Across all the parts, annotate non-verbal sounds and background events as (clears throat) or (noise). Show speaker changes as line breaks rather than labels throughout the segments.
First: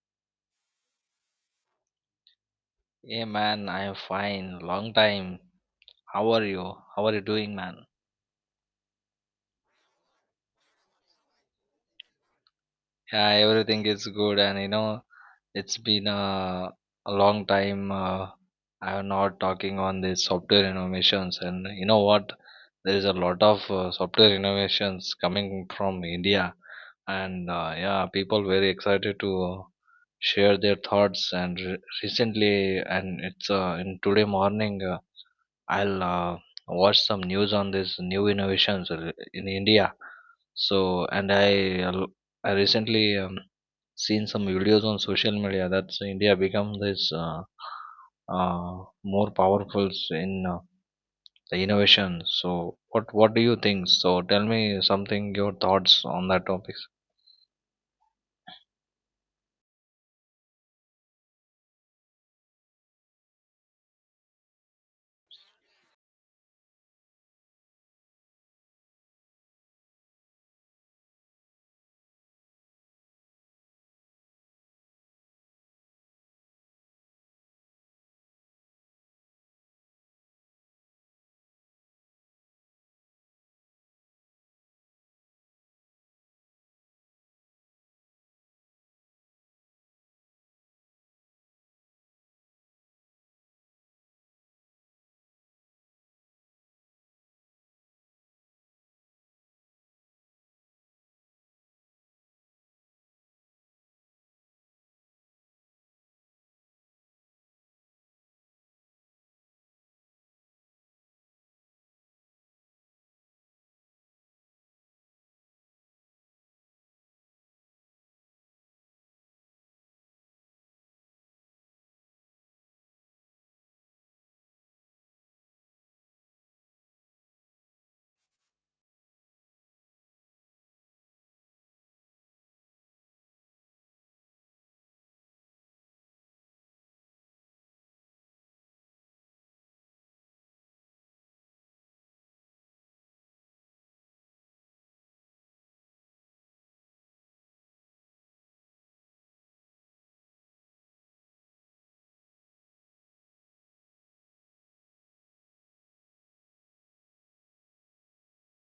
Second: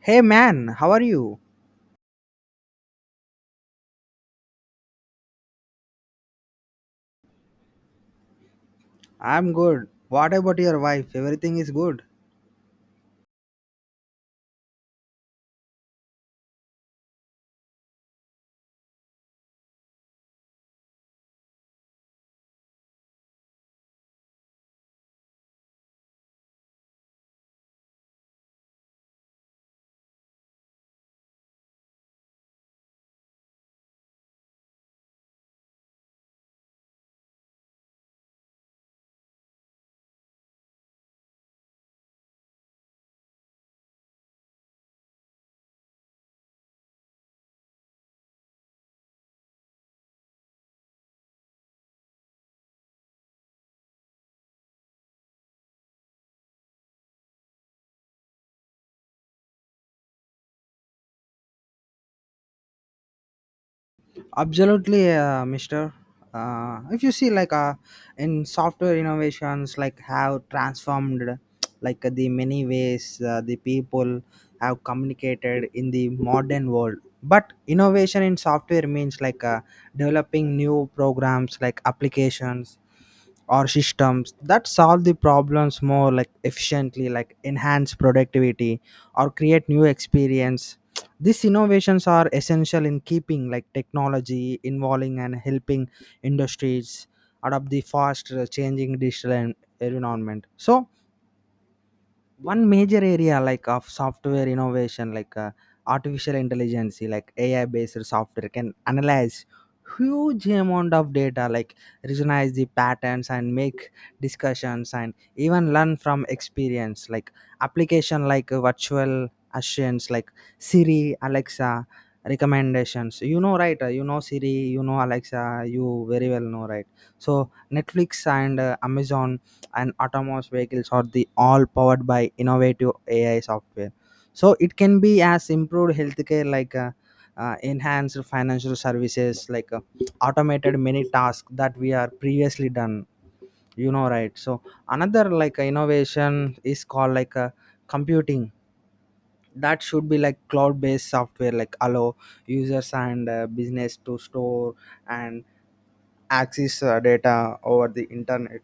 Hey man, how are you?
Hey man, I am fine. Long time. How are you? How are you doing, man?
I'm good. What about your wife? Everything is good.
Yeah, everything is good, and it's been a long time. I am not talking on the software innovations, and you know what? There is a lot of software innovations coming from India, and yeah, people very excited to share their thoughts. And recently, and it's in today morning. I'll watch some news on this new innovations in India. So, and I recently seen some videos on social media that's India become this more powerful in the innovation. So, what do you think? So, tell me something your thoughts on that topic.
Absolutely, Mister. If you see, in software innovations, like, have transformed, like, the many ways the people have communicated in the modern world. But innovation in software means developing new programs, like applications or systems that solve the problems more like efficiently, like enhance productivity or create new experience. These innovations are essential in keeping like technology involving and helping industries adapt the fast changing digital environment. So one major area like of software innovation artificial intelligence like ai based software can analyze huge amount of data like recognize the patterns and make discussions and even learn from experience like application virtual assurance like siri alexa recommendations, you know, right? You know siri, you know alexa, you very well know, right? So netflix and amazon and autonomous vehicles are the all powered by innovative AI software. So it can be as improved healthcare enhanced financial services automated many tasks that we are previously done. You know, right? So another innovation is called computing. That should be like cloud-based software like allow users and business to store and access data over the internet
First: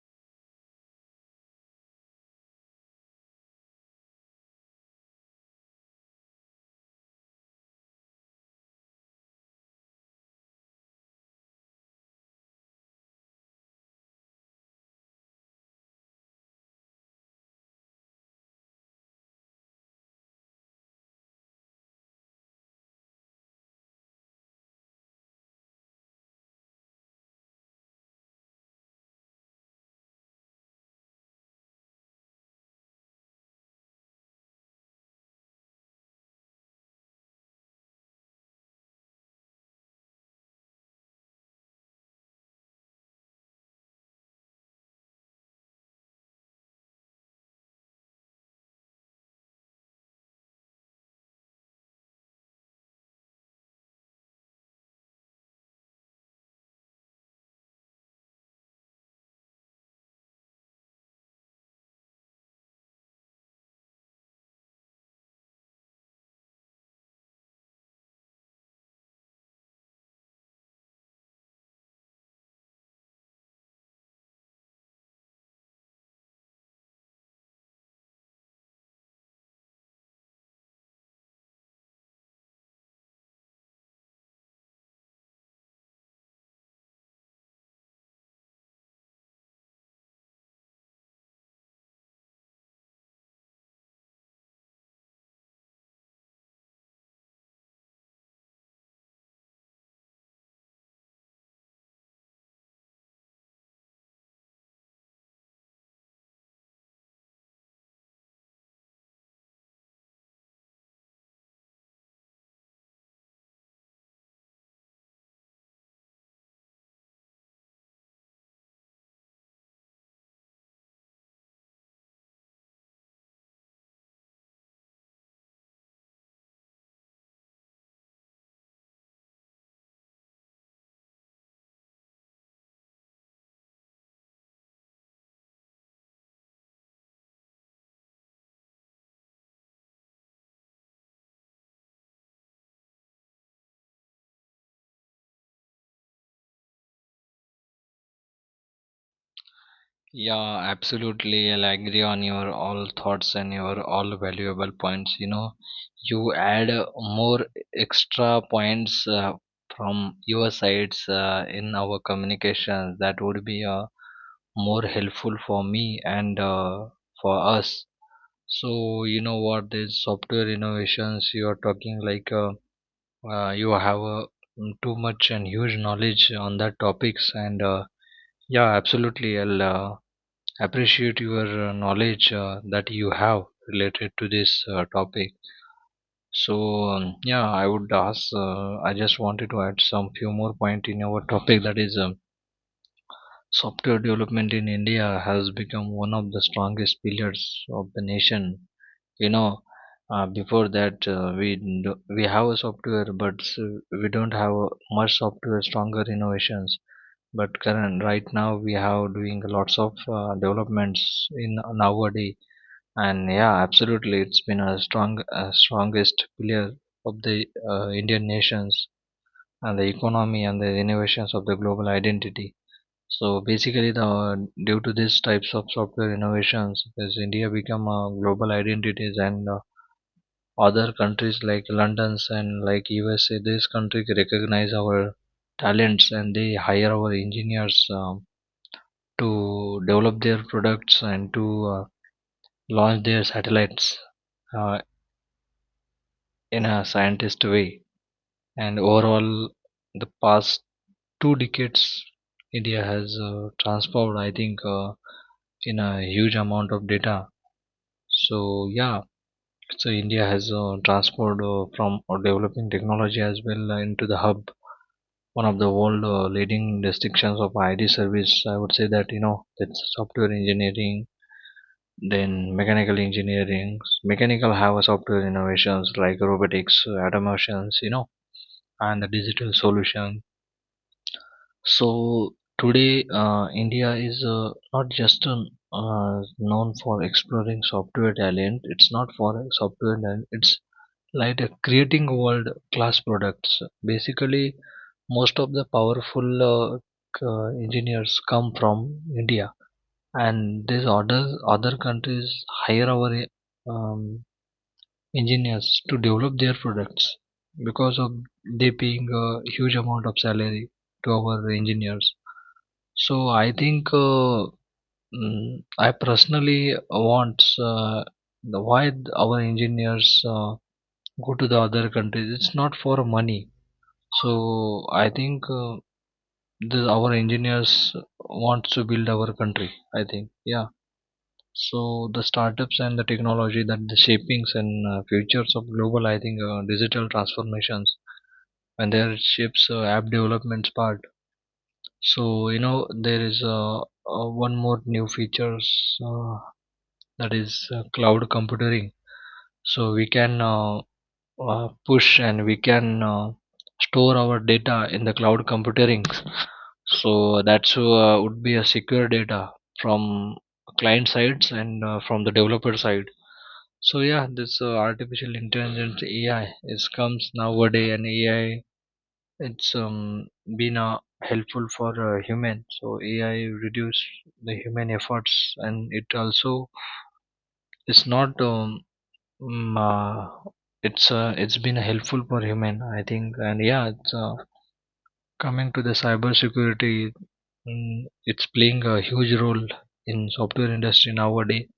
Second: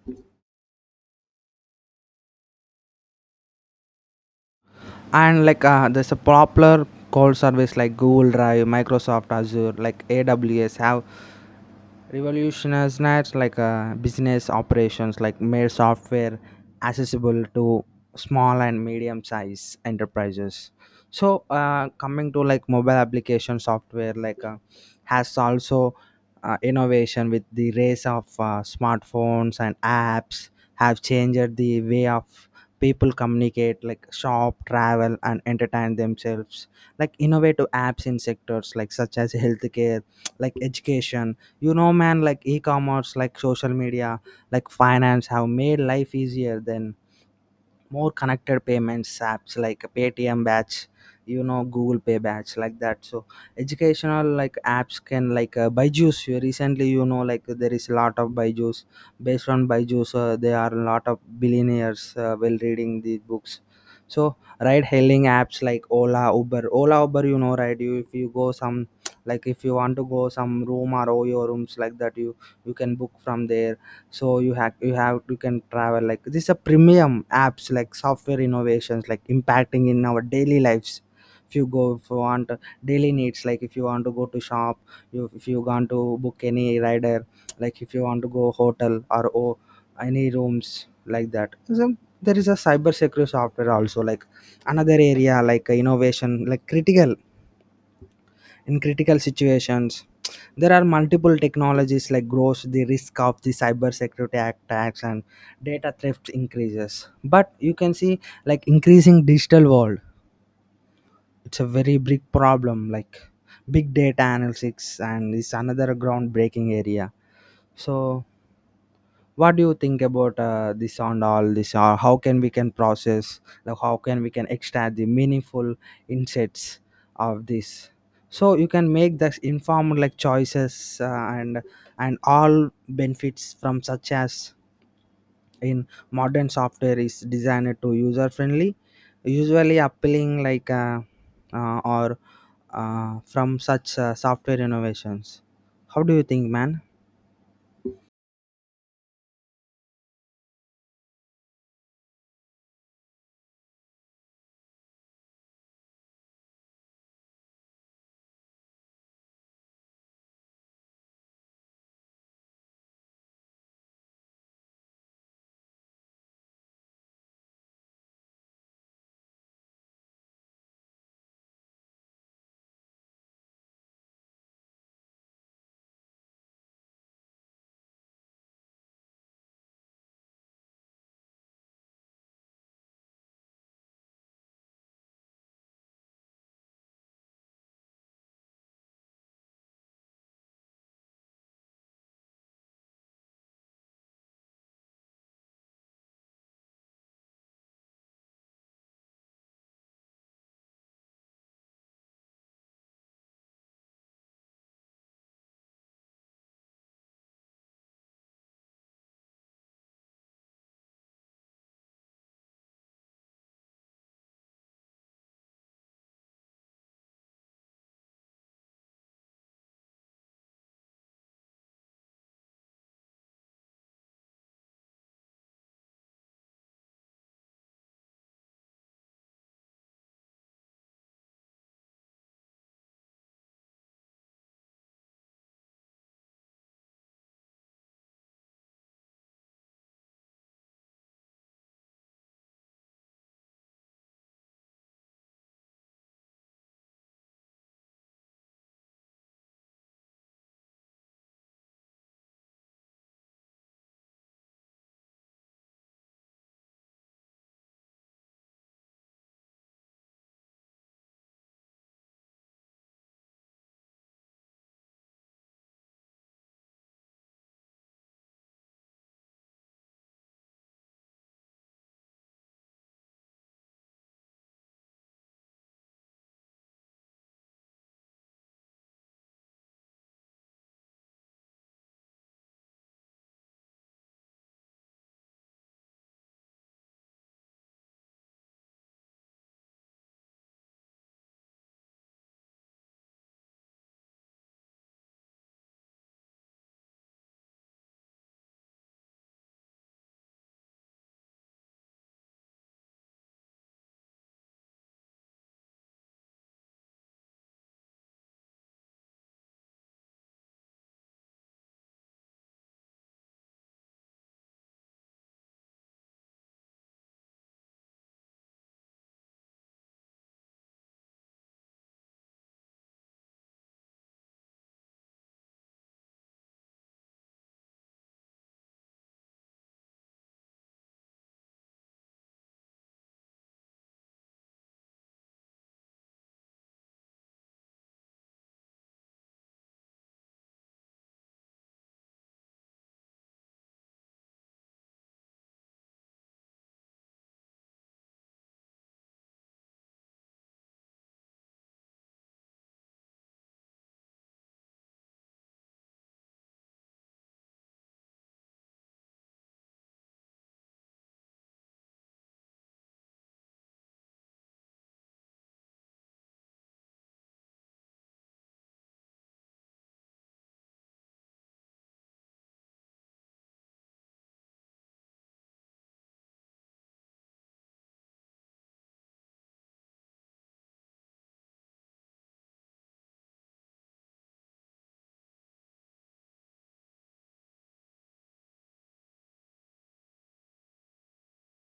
and there's a popular call service like google drive microsoft azure like aws have revolutionized not business operations like made software accessible to small and medium size enterprises. So coming to like mobile application software has also innovation with the rise of smartphones and apps have changed the way of people communicate like shop travel and entertain themselves like innovative apps in sectors like such as healthcare like education, you know man, like e-commerce like social media like finance have made life easier than more connected. Payments apps like paytm batch, you know google pay batch like that. So educational like apps can byju's, you recently you know like there is a lot of byju's based on byju's, there are a lot of billionaires while reading these books. So ride hailing apps like ola uber ola uber, you know, right? you If you go some like if you want to go some room or oyo rooms like that, you can book from there. So you have you can travel like this is a premium apps like software innovations like impacting in our daily lives. If you go if you want daily needs like if you want to go to shop, you if you want to book any rider, like if you want to go hotel or any rooms like that. So there is a cyber security software also like another area innovation like critical in critical situations. There are multiple technologies like grows the risk of the cybersecurity attacks and data theft increases, but you can see like increasing digital world it's a very big problem like big data analytics and is another groundbreaking area. So what do you think about this and all this, or how can we can process like how can we can extract the meaningful insights of this, so you can make the informed like choices and and all benefits from such as in modern software is designed to user friendly usually appealing like or from such software innovations? How do you think, man?
Yeah, absolutely. I'll agree on your all thoughts and your all valuable points. You add more extra points from your sides in our communications. That would be more helpful for me and for us. So, you know what, these software innovations you are talking like you have too much and huge knowledge on that topics and yeah, absolutely. I'll appreciate your knowledge that you have related to this topic. So yeah, I would ask I just wanted to add some few more point in our topic, that is software development in India has become one of the strongest pillars of the nation. you know Before that we have a software, but s we don't have a much software stronger innovations. But current right now we have doing lots of developments in nowadays. And yeah, absolutely, it's been a strongest pillar of the Indian nations and the economy and the innovations of the global identity. So basically, the due to these types of software innovations, has India become a global identities. And other countries like London's and like USA, these countries recognize our talents and they hire our engineers to develop their products and to launch their satellites uh, in a scientist way. And overall, the past 2 decades, India has transformed, I think, in a huge amount of data. So, yeah, so India has transformed from developing technology as well into the hub. One of the world leading distinctions of IT service, I would say that that's software engineering, then mechanical engineering. Mechanical have a software innovations like robotics, automations, and the digital solution. So today, India is not just known for exploring software talent. It's not for software talent. It's like a creating world class products. Basically, most of the powerful uh, engineers come from India, and these other countries hire our um, engineers to develop their products, because of they paying a huge amount of salary to our engineers. So I think I personally want why our engineers go to the other countries. It's not for money. So I think our engineers wants to build our country. I think yeah. So the startups and the technology that the shapings and futures of global, I think, digital transformations and their shapes app developments part. So there is one more new features uh, that is cloud computing. So we can push and we can store our data in the cloud computing. So that's would be a secure data from client sides and from the developer side. So yeah, this artificial intelligence AI is comes nowadays, and AI it's been helpful for human. So AI reduce the human efforts, and it also it's not, mm, uh, it's been helpful for human, I think. And yeah, it's coming to the cybersecurity, it's playing a huge role in software industry nowadays,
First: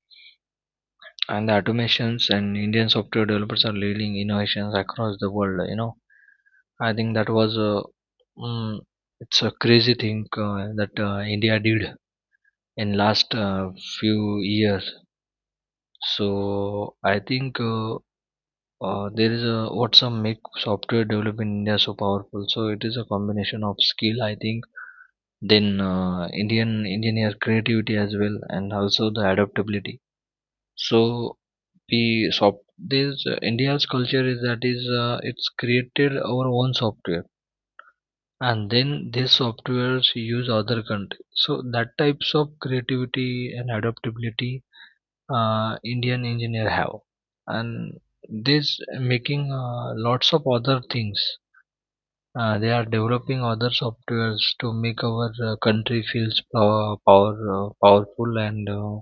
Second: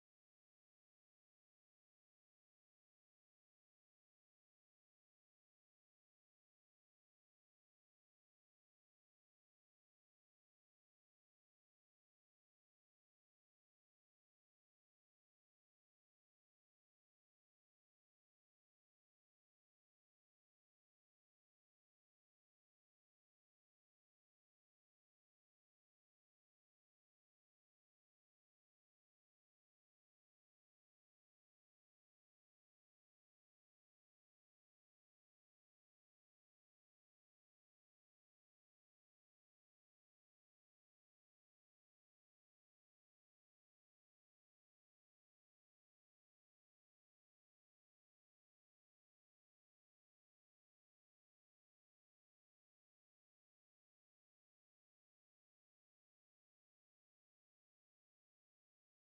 and the automations and Indian software developers are leading innovations across the world. I think that was mm, it's a crazy thing that India did in last few years. So I think there is a what's a make software develop in India so powerful. So it is a combination of skill, I think, then Indian engineer creativity as well, and also the adaptability. So the soft this india's culture is that is it's created our own software, and then these softwares use other country. So that types of creativity and adaptability indian engineer have, and this making lots of other things. They are developing other softwares to make our country feels powerful and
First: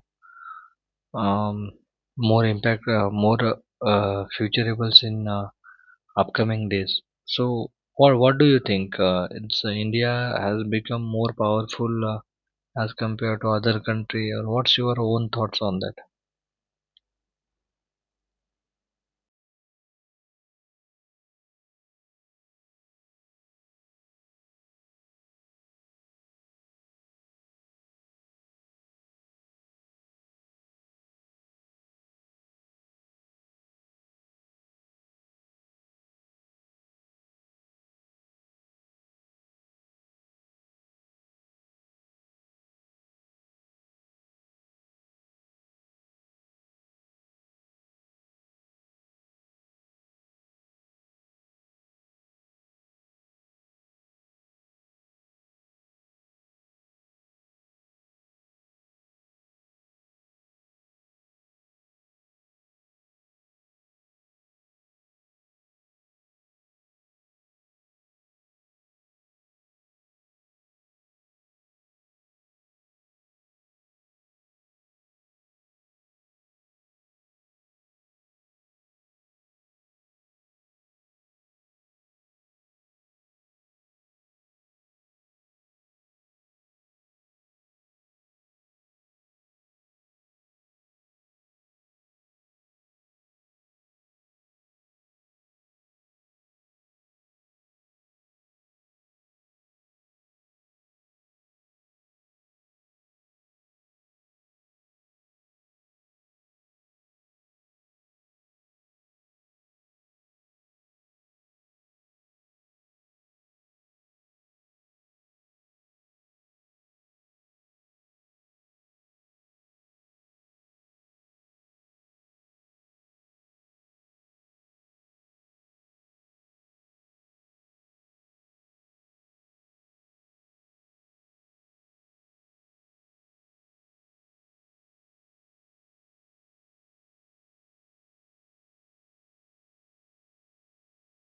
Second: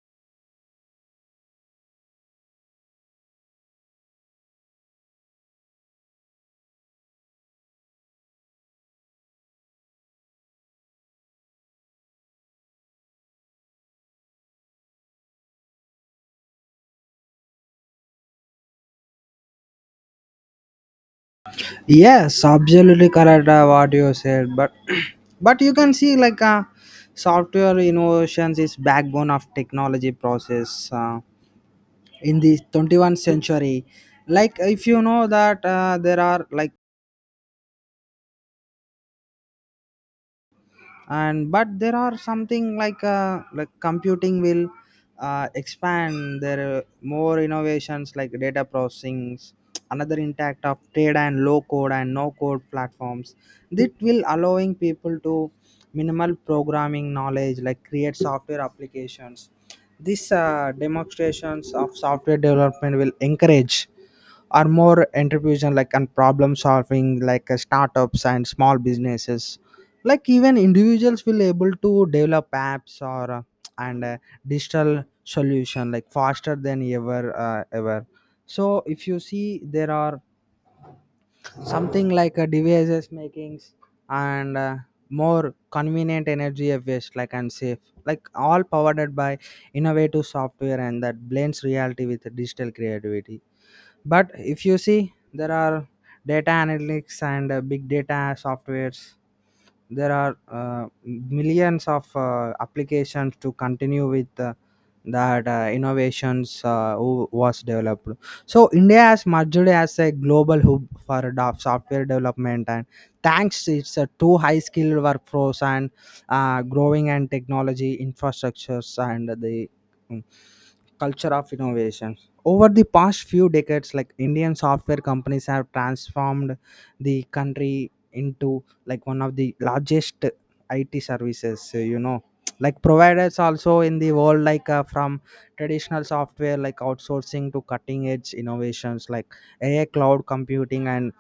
um, more impact, more futurables in upcoming days. So, what do you think? It's India has become more powerful as compared to other country, or what's your own thoughts on that?
Yes, absolutely correct what you said. But (clears throat) but you can see software innovations is backbone of technology process in the 21st century. Like if you know that there are like and but there are something like computing will expand. There are more innovations like data processing another intact of trade and low code and no code platforms that will allowing people to minimal programming knowledge like create software applications. These demonstrations of software development will encourage or more entrepreneurship like and problem solving startups and small businesses like even individuals will able to develop apps or and digital solution like faster than ever. So if you see there are something devices makings and more convenient energy efficient like and safe like all powered by innovative software, and that blends reality with digital creativity. But if you see there are data analytics and big data softwares. There are millions of applications to continue with that innovations who was developed. So india has merged as a global hub for software development, and thanks to its two high skilled workforce and growing and technology infrastructures and the mm, culture of innovation over the past few decades. Like indian software companies have transformed the country into like one of the largest IT services, you know, like providers also in the world, from traditional software, like outsourcing to cutting edge innovations like AI, cloud computing, and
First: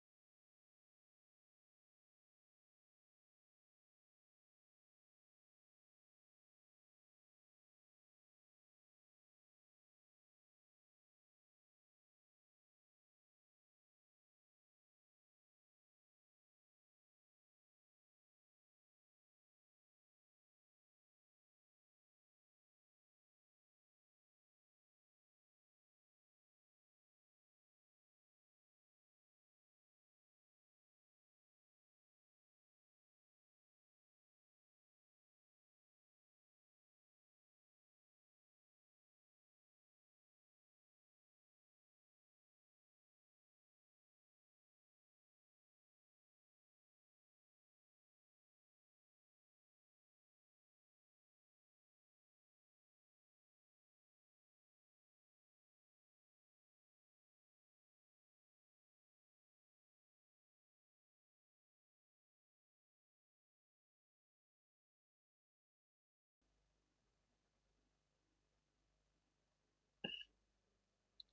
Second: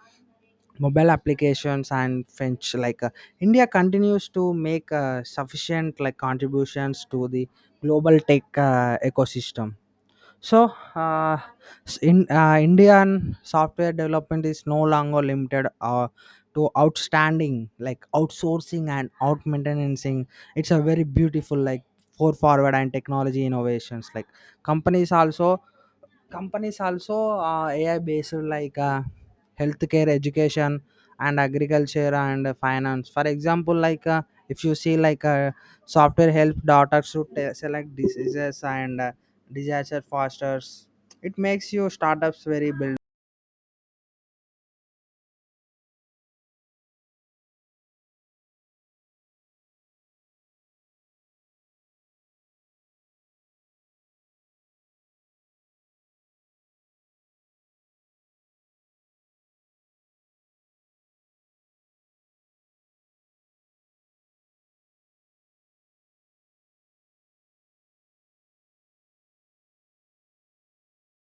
mobile applications and French. India continues to make sufficient like contributions to the global tech ecosystem. So, s- in Indian software development is no longer limited to outstanding like outsourcing and out maintaining. It's a very beautiful like forward and technology innovations. Like companies also companies also ai based healthcare education and agriculture and finance, for example. If you see software help doctors to select diseases and disaster fosters. It makes you startups very build.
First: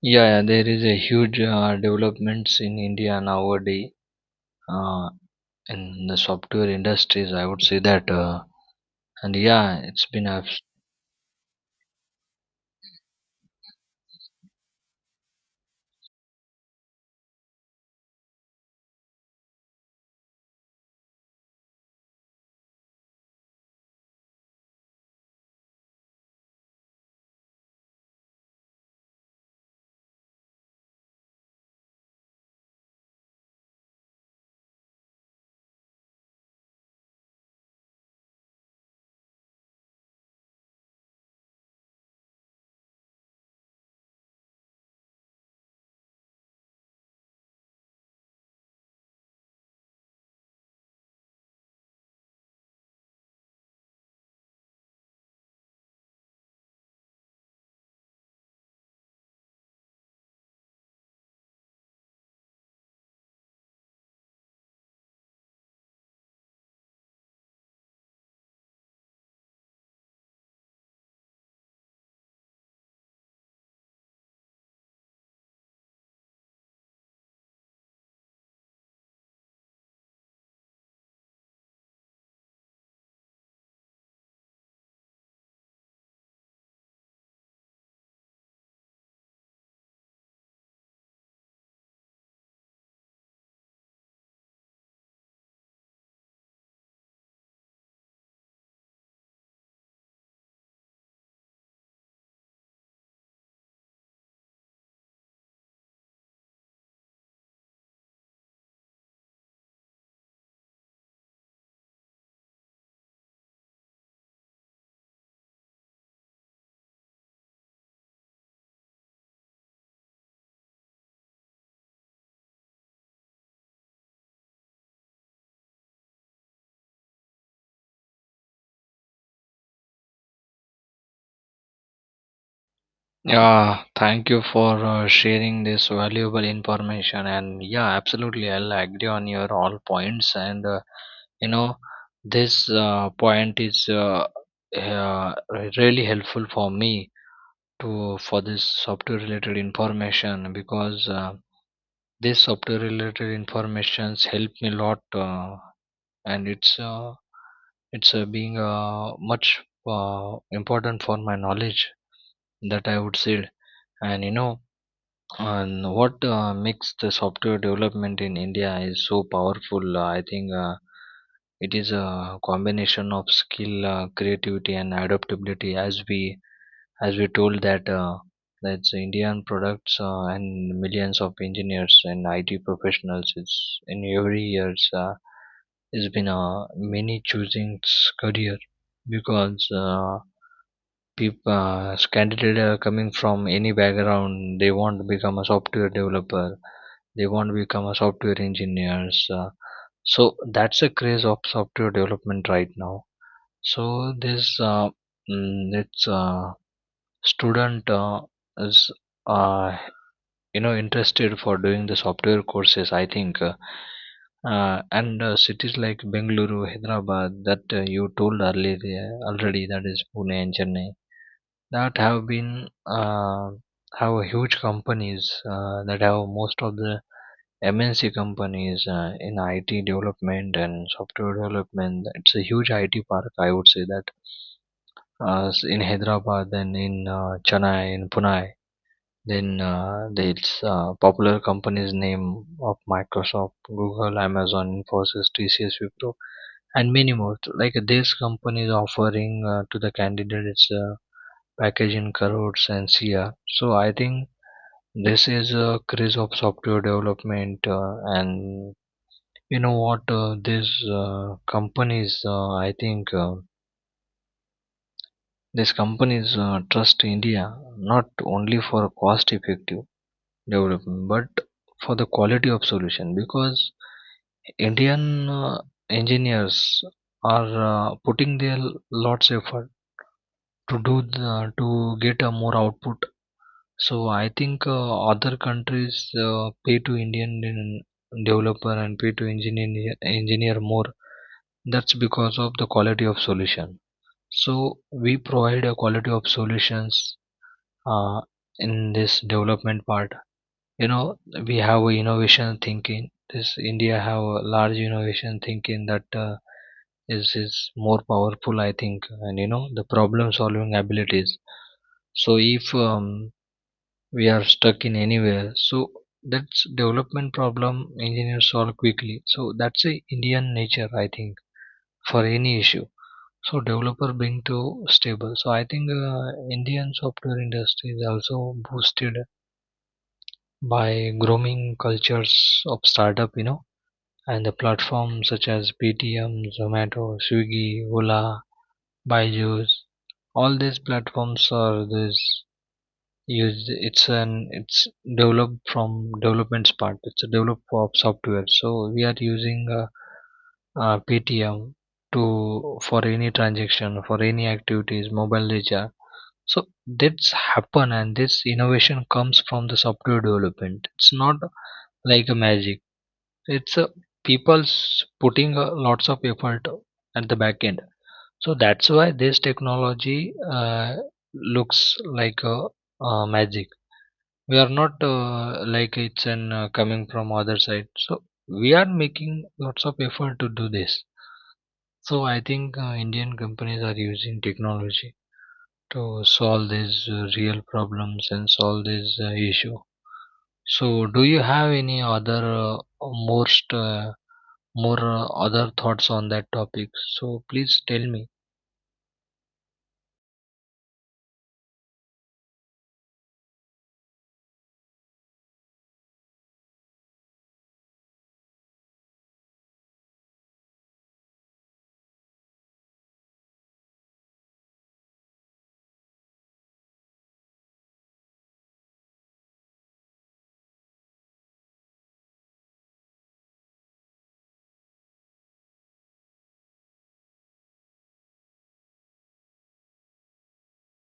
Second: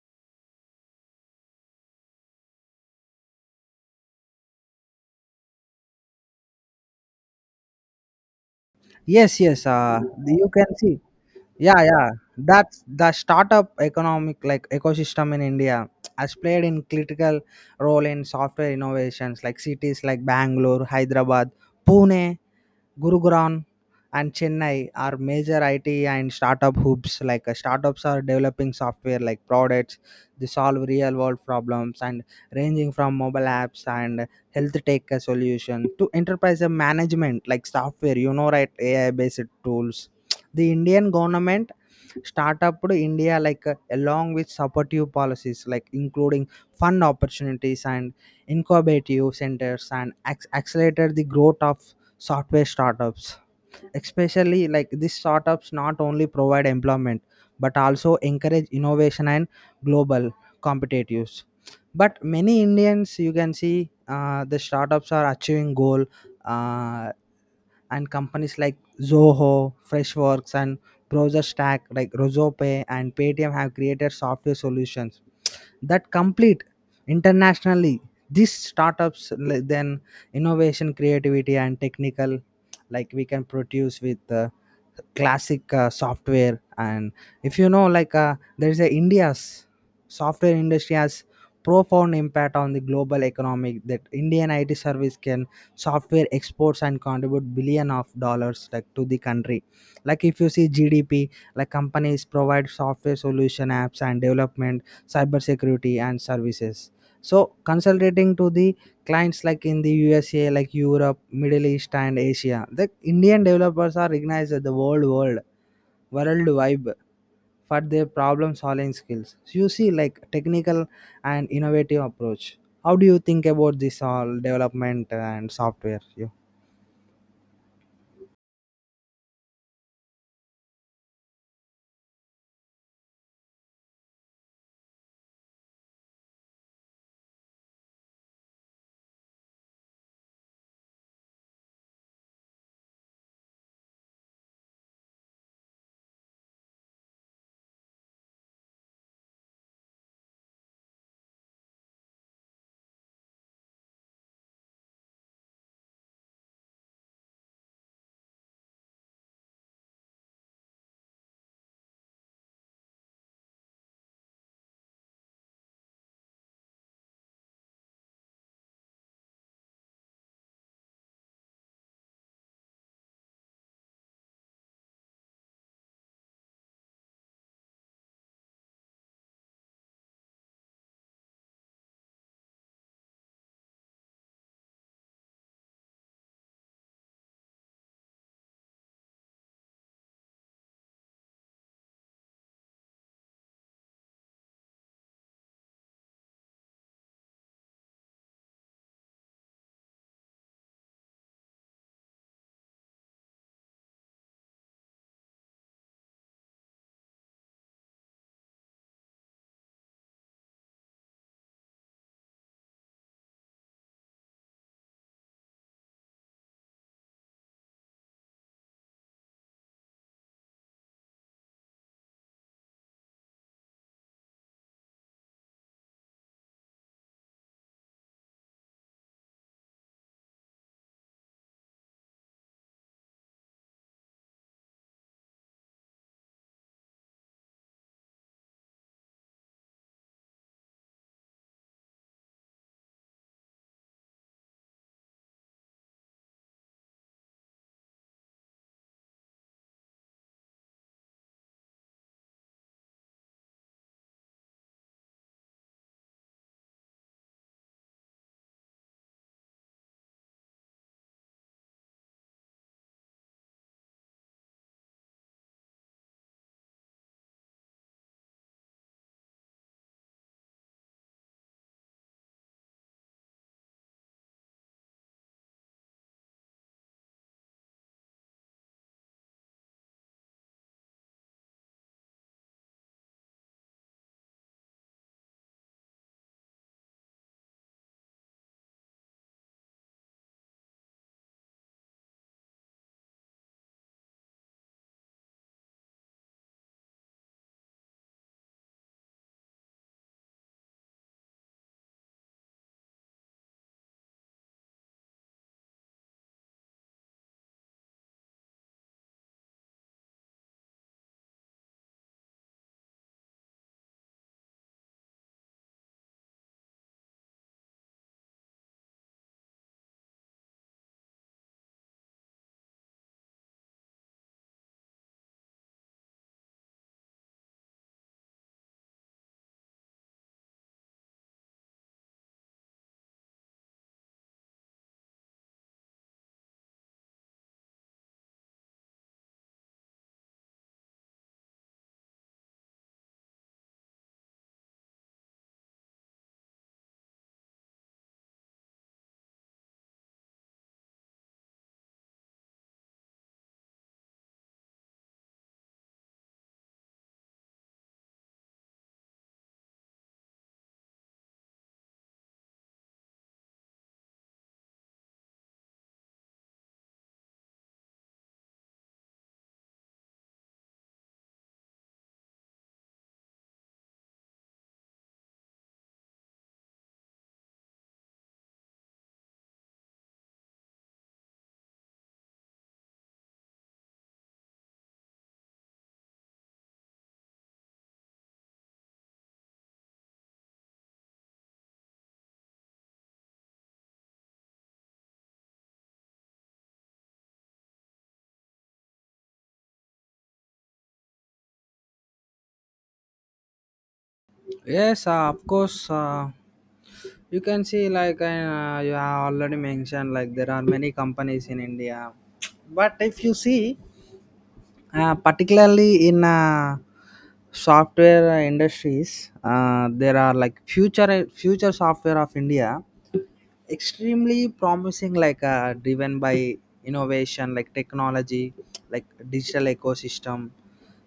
Yeah, yeah, there is a huge developments in India nowadays uh, in the software industries. I would say that, and
Yes, yes,
yeah, it's been a.
you can see. Yeah, yeah, that's the startup economic like ecosystem in india has played in critical role in software innovations. Like cities like bangalore hyderabad pune Gurugram and Chennai are major IT and startup hubs. Startups are developing software like products, they solve real world problems and ranging from mobile apps and health tech solution to enterprise management like software. You know, right? AI based tools. The Indian government startup to India along with supportive policies like including fund opportunities and incubative centers and accelerated the growth of software startups, especially like these startups not only provide employment but also encourage innovation and global competitiveness. But many indians, you can see the startups are achieving goal, uh, and companies like zoho freshworks and browser stack like Rosope and paytm have created software solutions that complete internationally. These startups then innovation creativity and technical like we can produce with classic software. And if you know there's a india's software industry has profound impact on the global economic, that indian it service can software exports and contribute billion of dollars like to the country. Like if you see gdp like companies provide software solution apps and development cybersecurity and services. So consulting to the clients like in the USA, like Europe, Middle East and Asia, the Indian developers are recognized as the world vibe for their problem solving skills. So you see like technical and innovative approach. How do you think about this all development and software? You?
Yeah, thank you for sharing this valuable information. And yeah, absolutely, I'll agree on your all points. And you know, this point is uh, really helpful for me to for this software related information, because this software related informations help me a lot, and it's being much important for my knowledge, that I would say. And you know and what makes the software development in India is so powerful? I think it is a combination of skill, creativity, and adaptability. As we told that that's Indian products and millions of engineers and IT professionals. It's in every years it's been many choosing career because. People candidate are coming from any background. They want to become a software developer, they want to become a software engineers, so that's a craze of software development right now. So this mm, it's student is uh, interested for doing the software courses, I think. And cities like Bengaluru, Hyderabad, that you told earlier already, that is Pune and Chennai, that have been have huge companies that have most of the MNC companies in IT development and software development. It's a huge IT park, I would say that in Hyderabad, then in Chennai, in Pune. Then it's popular companies name of Microsoft, Google, Amazon, Infosys, TCS, Wipro, and many more. So, like these companies offering to the candidates. Package in crores and CR. So I think this is a craze of software development, and you know what? These companies, I think, these companies trust India not only for cost-effective development, but for the quality of solution, because Indian engineers are putting their lots effort to to get a more output. So I think other countries pay to Indian developer, and pay to engineer more. That's because of the quality of solution. So we provide a quality of solutions uh, in this development part. You know we have a innovation thinking. This India have a large innovation thinking, that is more powerful I think, and you know the problem solving abilities. So if we are stuck in anywhere, so that's development problem engineers solve quickly, so that's a indian nature I think, for any issue. So developer being too stable. So I think Indian software industry is also boosted by growing cultures of startup, and the platforms such as PTM, Zomato, Swiggy, Ola, Byju's, all these platforms are this. Yes, it's developed from developments part. It's a develop of software. So we are using PTM to for any transaction, for any activities, mobile data. So that's happen, and this innovation comes from the software development. It's not like a magic. It's a people's putting lots of effort at the back end. So that's why this technology looks like magic. We are not like it's an coming from other side. So we are making lots of effort to do this. So I think Indian companies are using technology to solve these real problems, and solve this issue. So do you have any other most more other thoughts on that topic? So please tell me.
Yes, of course. You can see you have already mentioned like there are many companies in India. But if you see, particularly in software industries, there are like future software of India, extremely promising. Driven by innovation, like technology, like digital ecosystem.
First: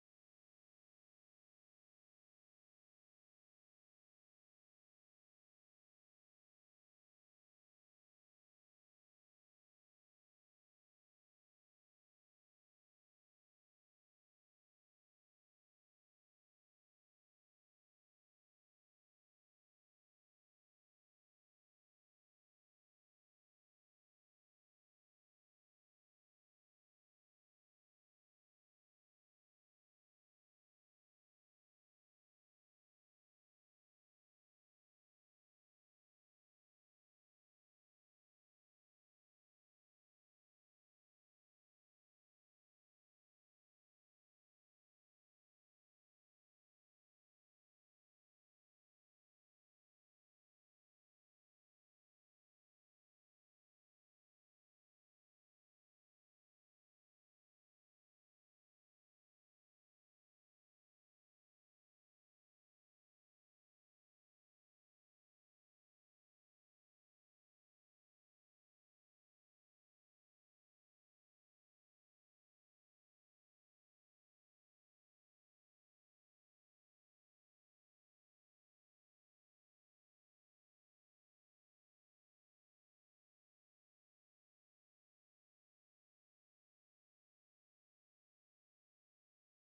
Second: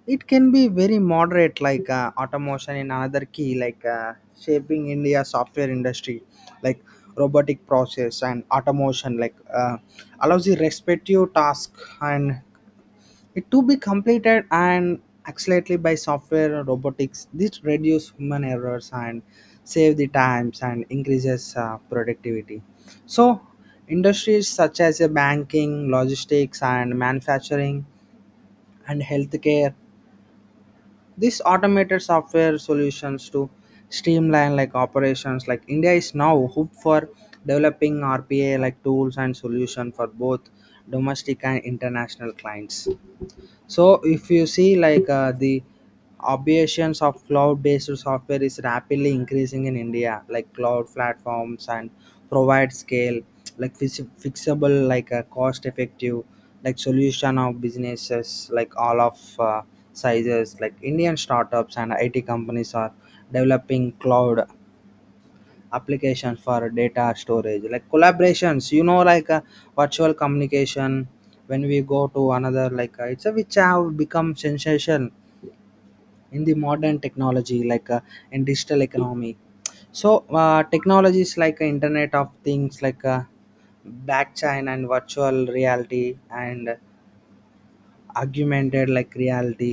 It can be very moderate, automation in another key, shaping India software industry, like robotic process and automation, allows the respective task and it to be completed and accelerated by software or robotics. This reduce human errors and save the times and increases productivity. So industries such as banking, logistics, and manufacturing and healthcare. These automated software solutions to streamline like operations like India is now hope for developing RPA like tools and solution for both domestic and international clients. So if you see the obviations of cloud-based software is rapidly increasing in India, like cloud platforms and provide scale, like fixable, cost-effective, like solution of businesses, like all of sizes, like Indian startups and IT companies are developing cloud application for data storage like collaborations, you know, virtual communication. When we go to another it's a which have become sensation in the modern technology in digital economy. So technologies like internet of things blockchain and virtual reality and augmented like reality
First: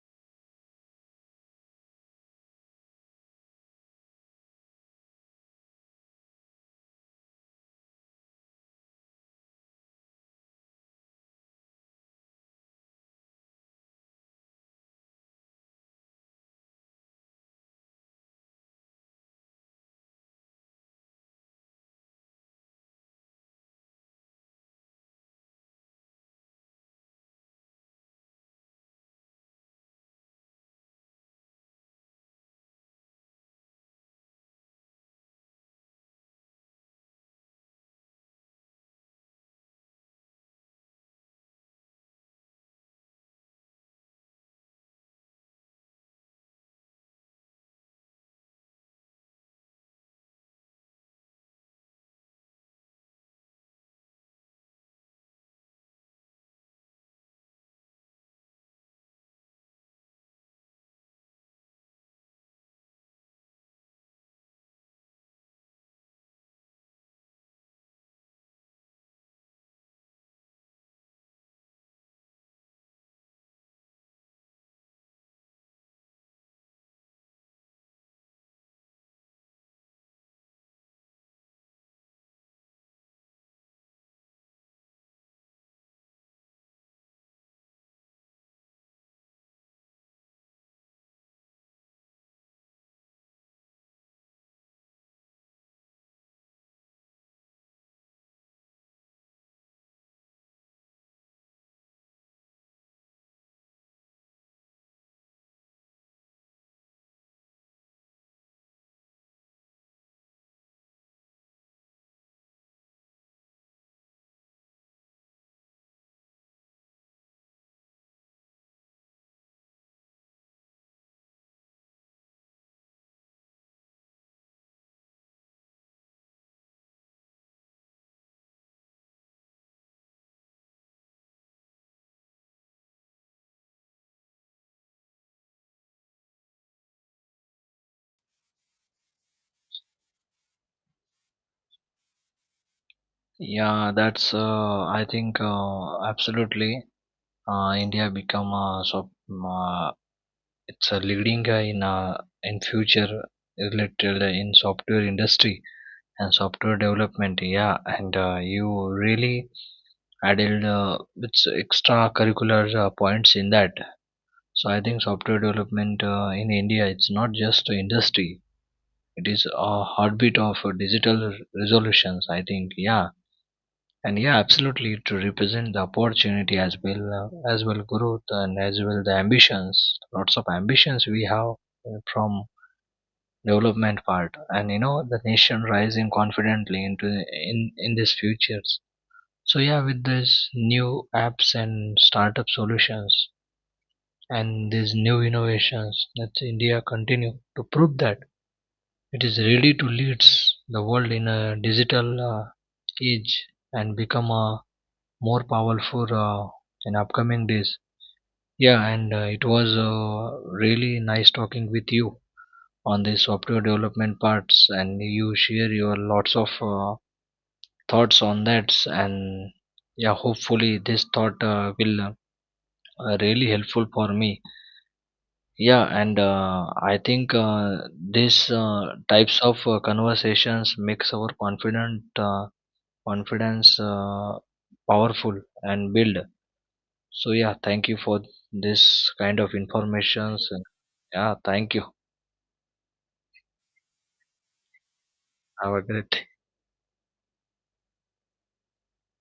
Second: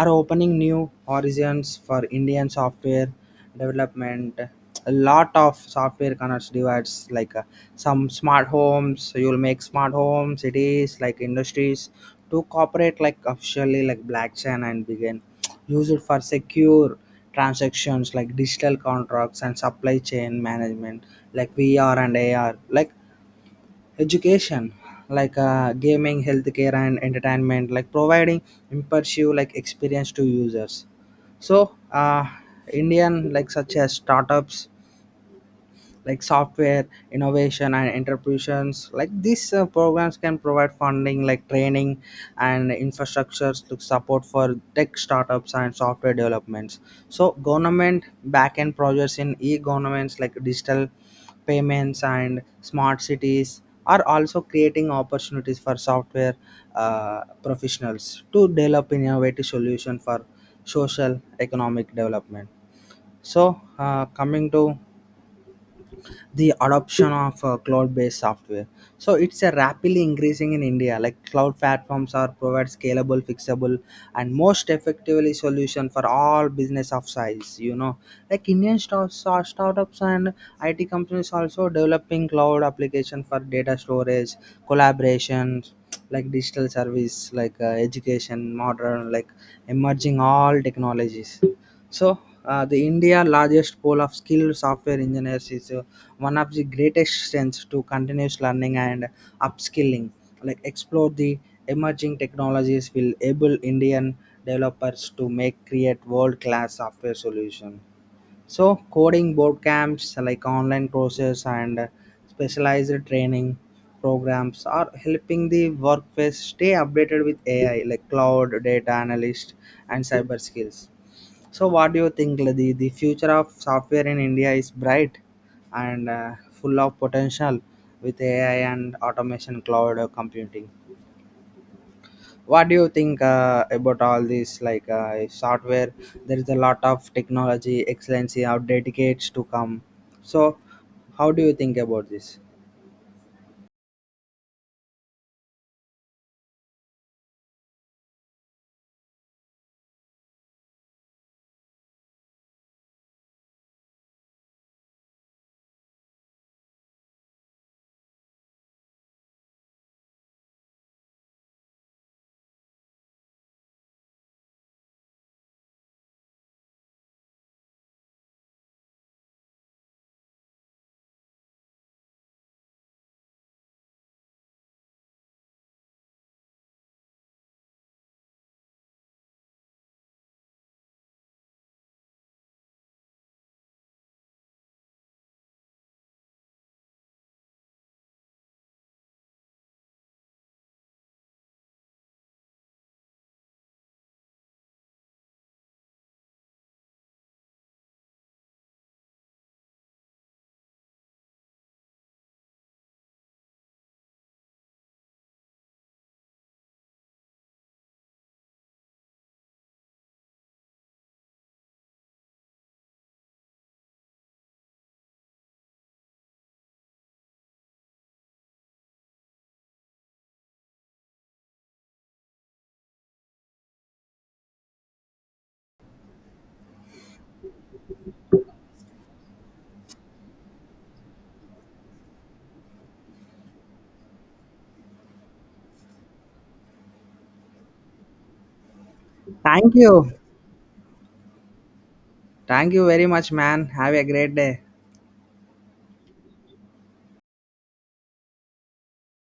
are opening new horizons for indian software development. A lot of software connects devices some smart homes you'll make smart home cities like industries to cooperate like officially like blockchain and begin use it for secure transactions like digital contracts and supply chain management like vr and ar like education gaming healthcare and entertainment like providing immersive like experience to users. So indian like such as startups like software innovation and entrepreneurs like these programs can provide funding like training and infrastructures to support for tech startups and software developments. So government backend projects in e-governments like digital payments and smart cities are also creating opportunities for software professionals to develop innovative solution for social economic development. So coming to the adoption of cloud-based software, so it's a rapidly increasing in india. Like cloud platforms are provide scalable fixable and most effectively solution for all business of size, you know, like indian startups and it companies also developing cloud application for data storage collaborations like digital service education modern like emerging all technologies. So, the India largest pool of skilled software engineers is one of the greatest strengths to continuous learning and upskilling. Like explore the emerging technologies will enable Indian developers to make create world class software solution. So, coding boot camps like online courses and specialized training programs are helping the workforce stay updated with AI like cloud data analyst and cyber skills. So, what do you think? Like, The future of software in India is bright and full of potential with AI and automation, cloud computing. What do you think about all this? Like if software, there is a lot of technology, excellency, or dedicates to come. So, how do you think about this?
Yeah, that's I think absolutely India become it's a leading guy in future related in software industry and software development, yeah. And you really added it's extra curricular points in that. So I think software development in India, it's not just an industry, it is a heartbeat of digital resolutions, I think, yeah. And yeah, absolutely, to represent the opportunity, as well growth and as well the ambitions, lots of ambitions we have from development part. And you know the nation rising confidently into in this futures. So yeah, with this new apps and startup solutions and these new innovations, that India continue to prove that it is ready to lead the world in a digital age, and become a more powerful in upcoming days. Yeah, and it was really nice talking with you on the software development parts, and you share your lots of thoughts on that. And yeah, hopefully this thought will really helpful for me. Yeah, and I think these types of conversations makes our confident confidence powerful and build. So yeah, thank you for this kind of
Thank you.
informations, and yeah, thank you,
Thank you very much, man. Have a great day.
have a great day.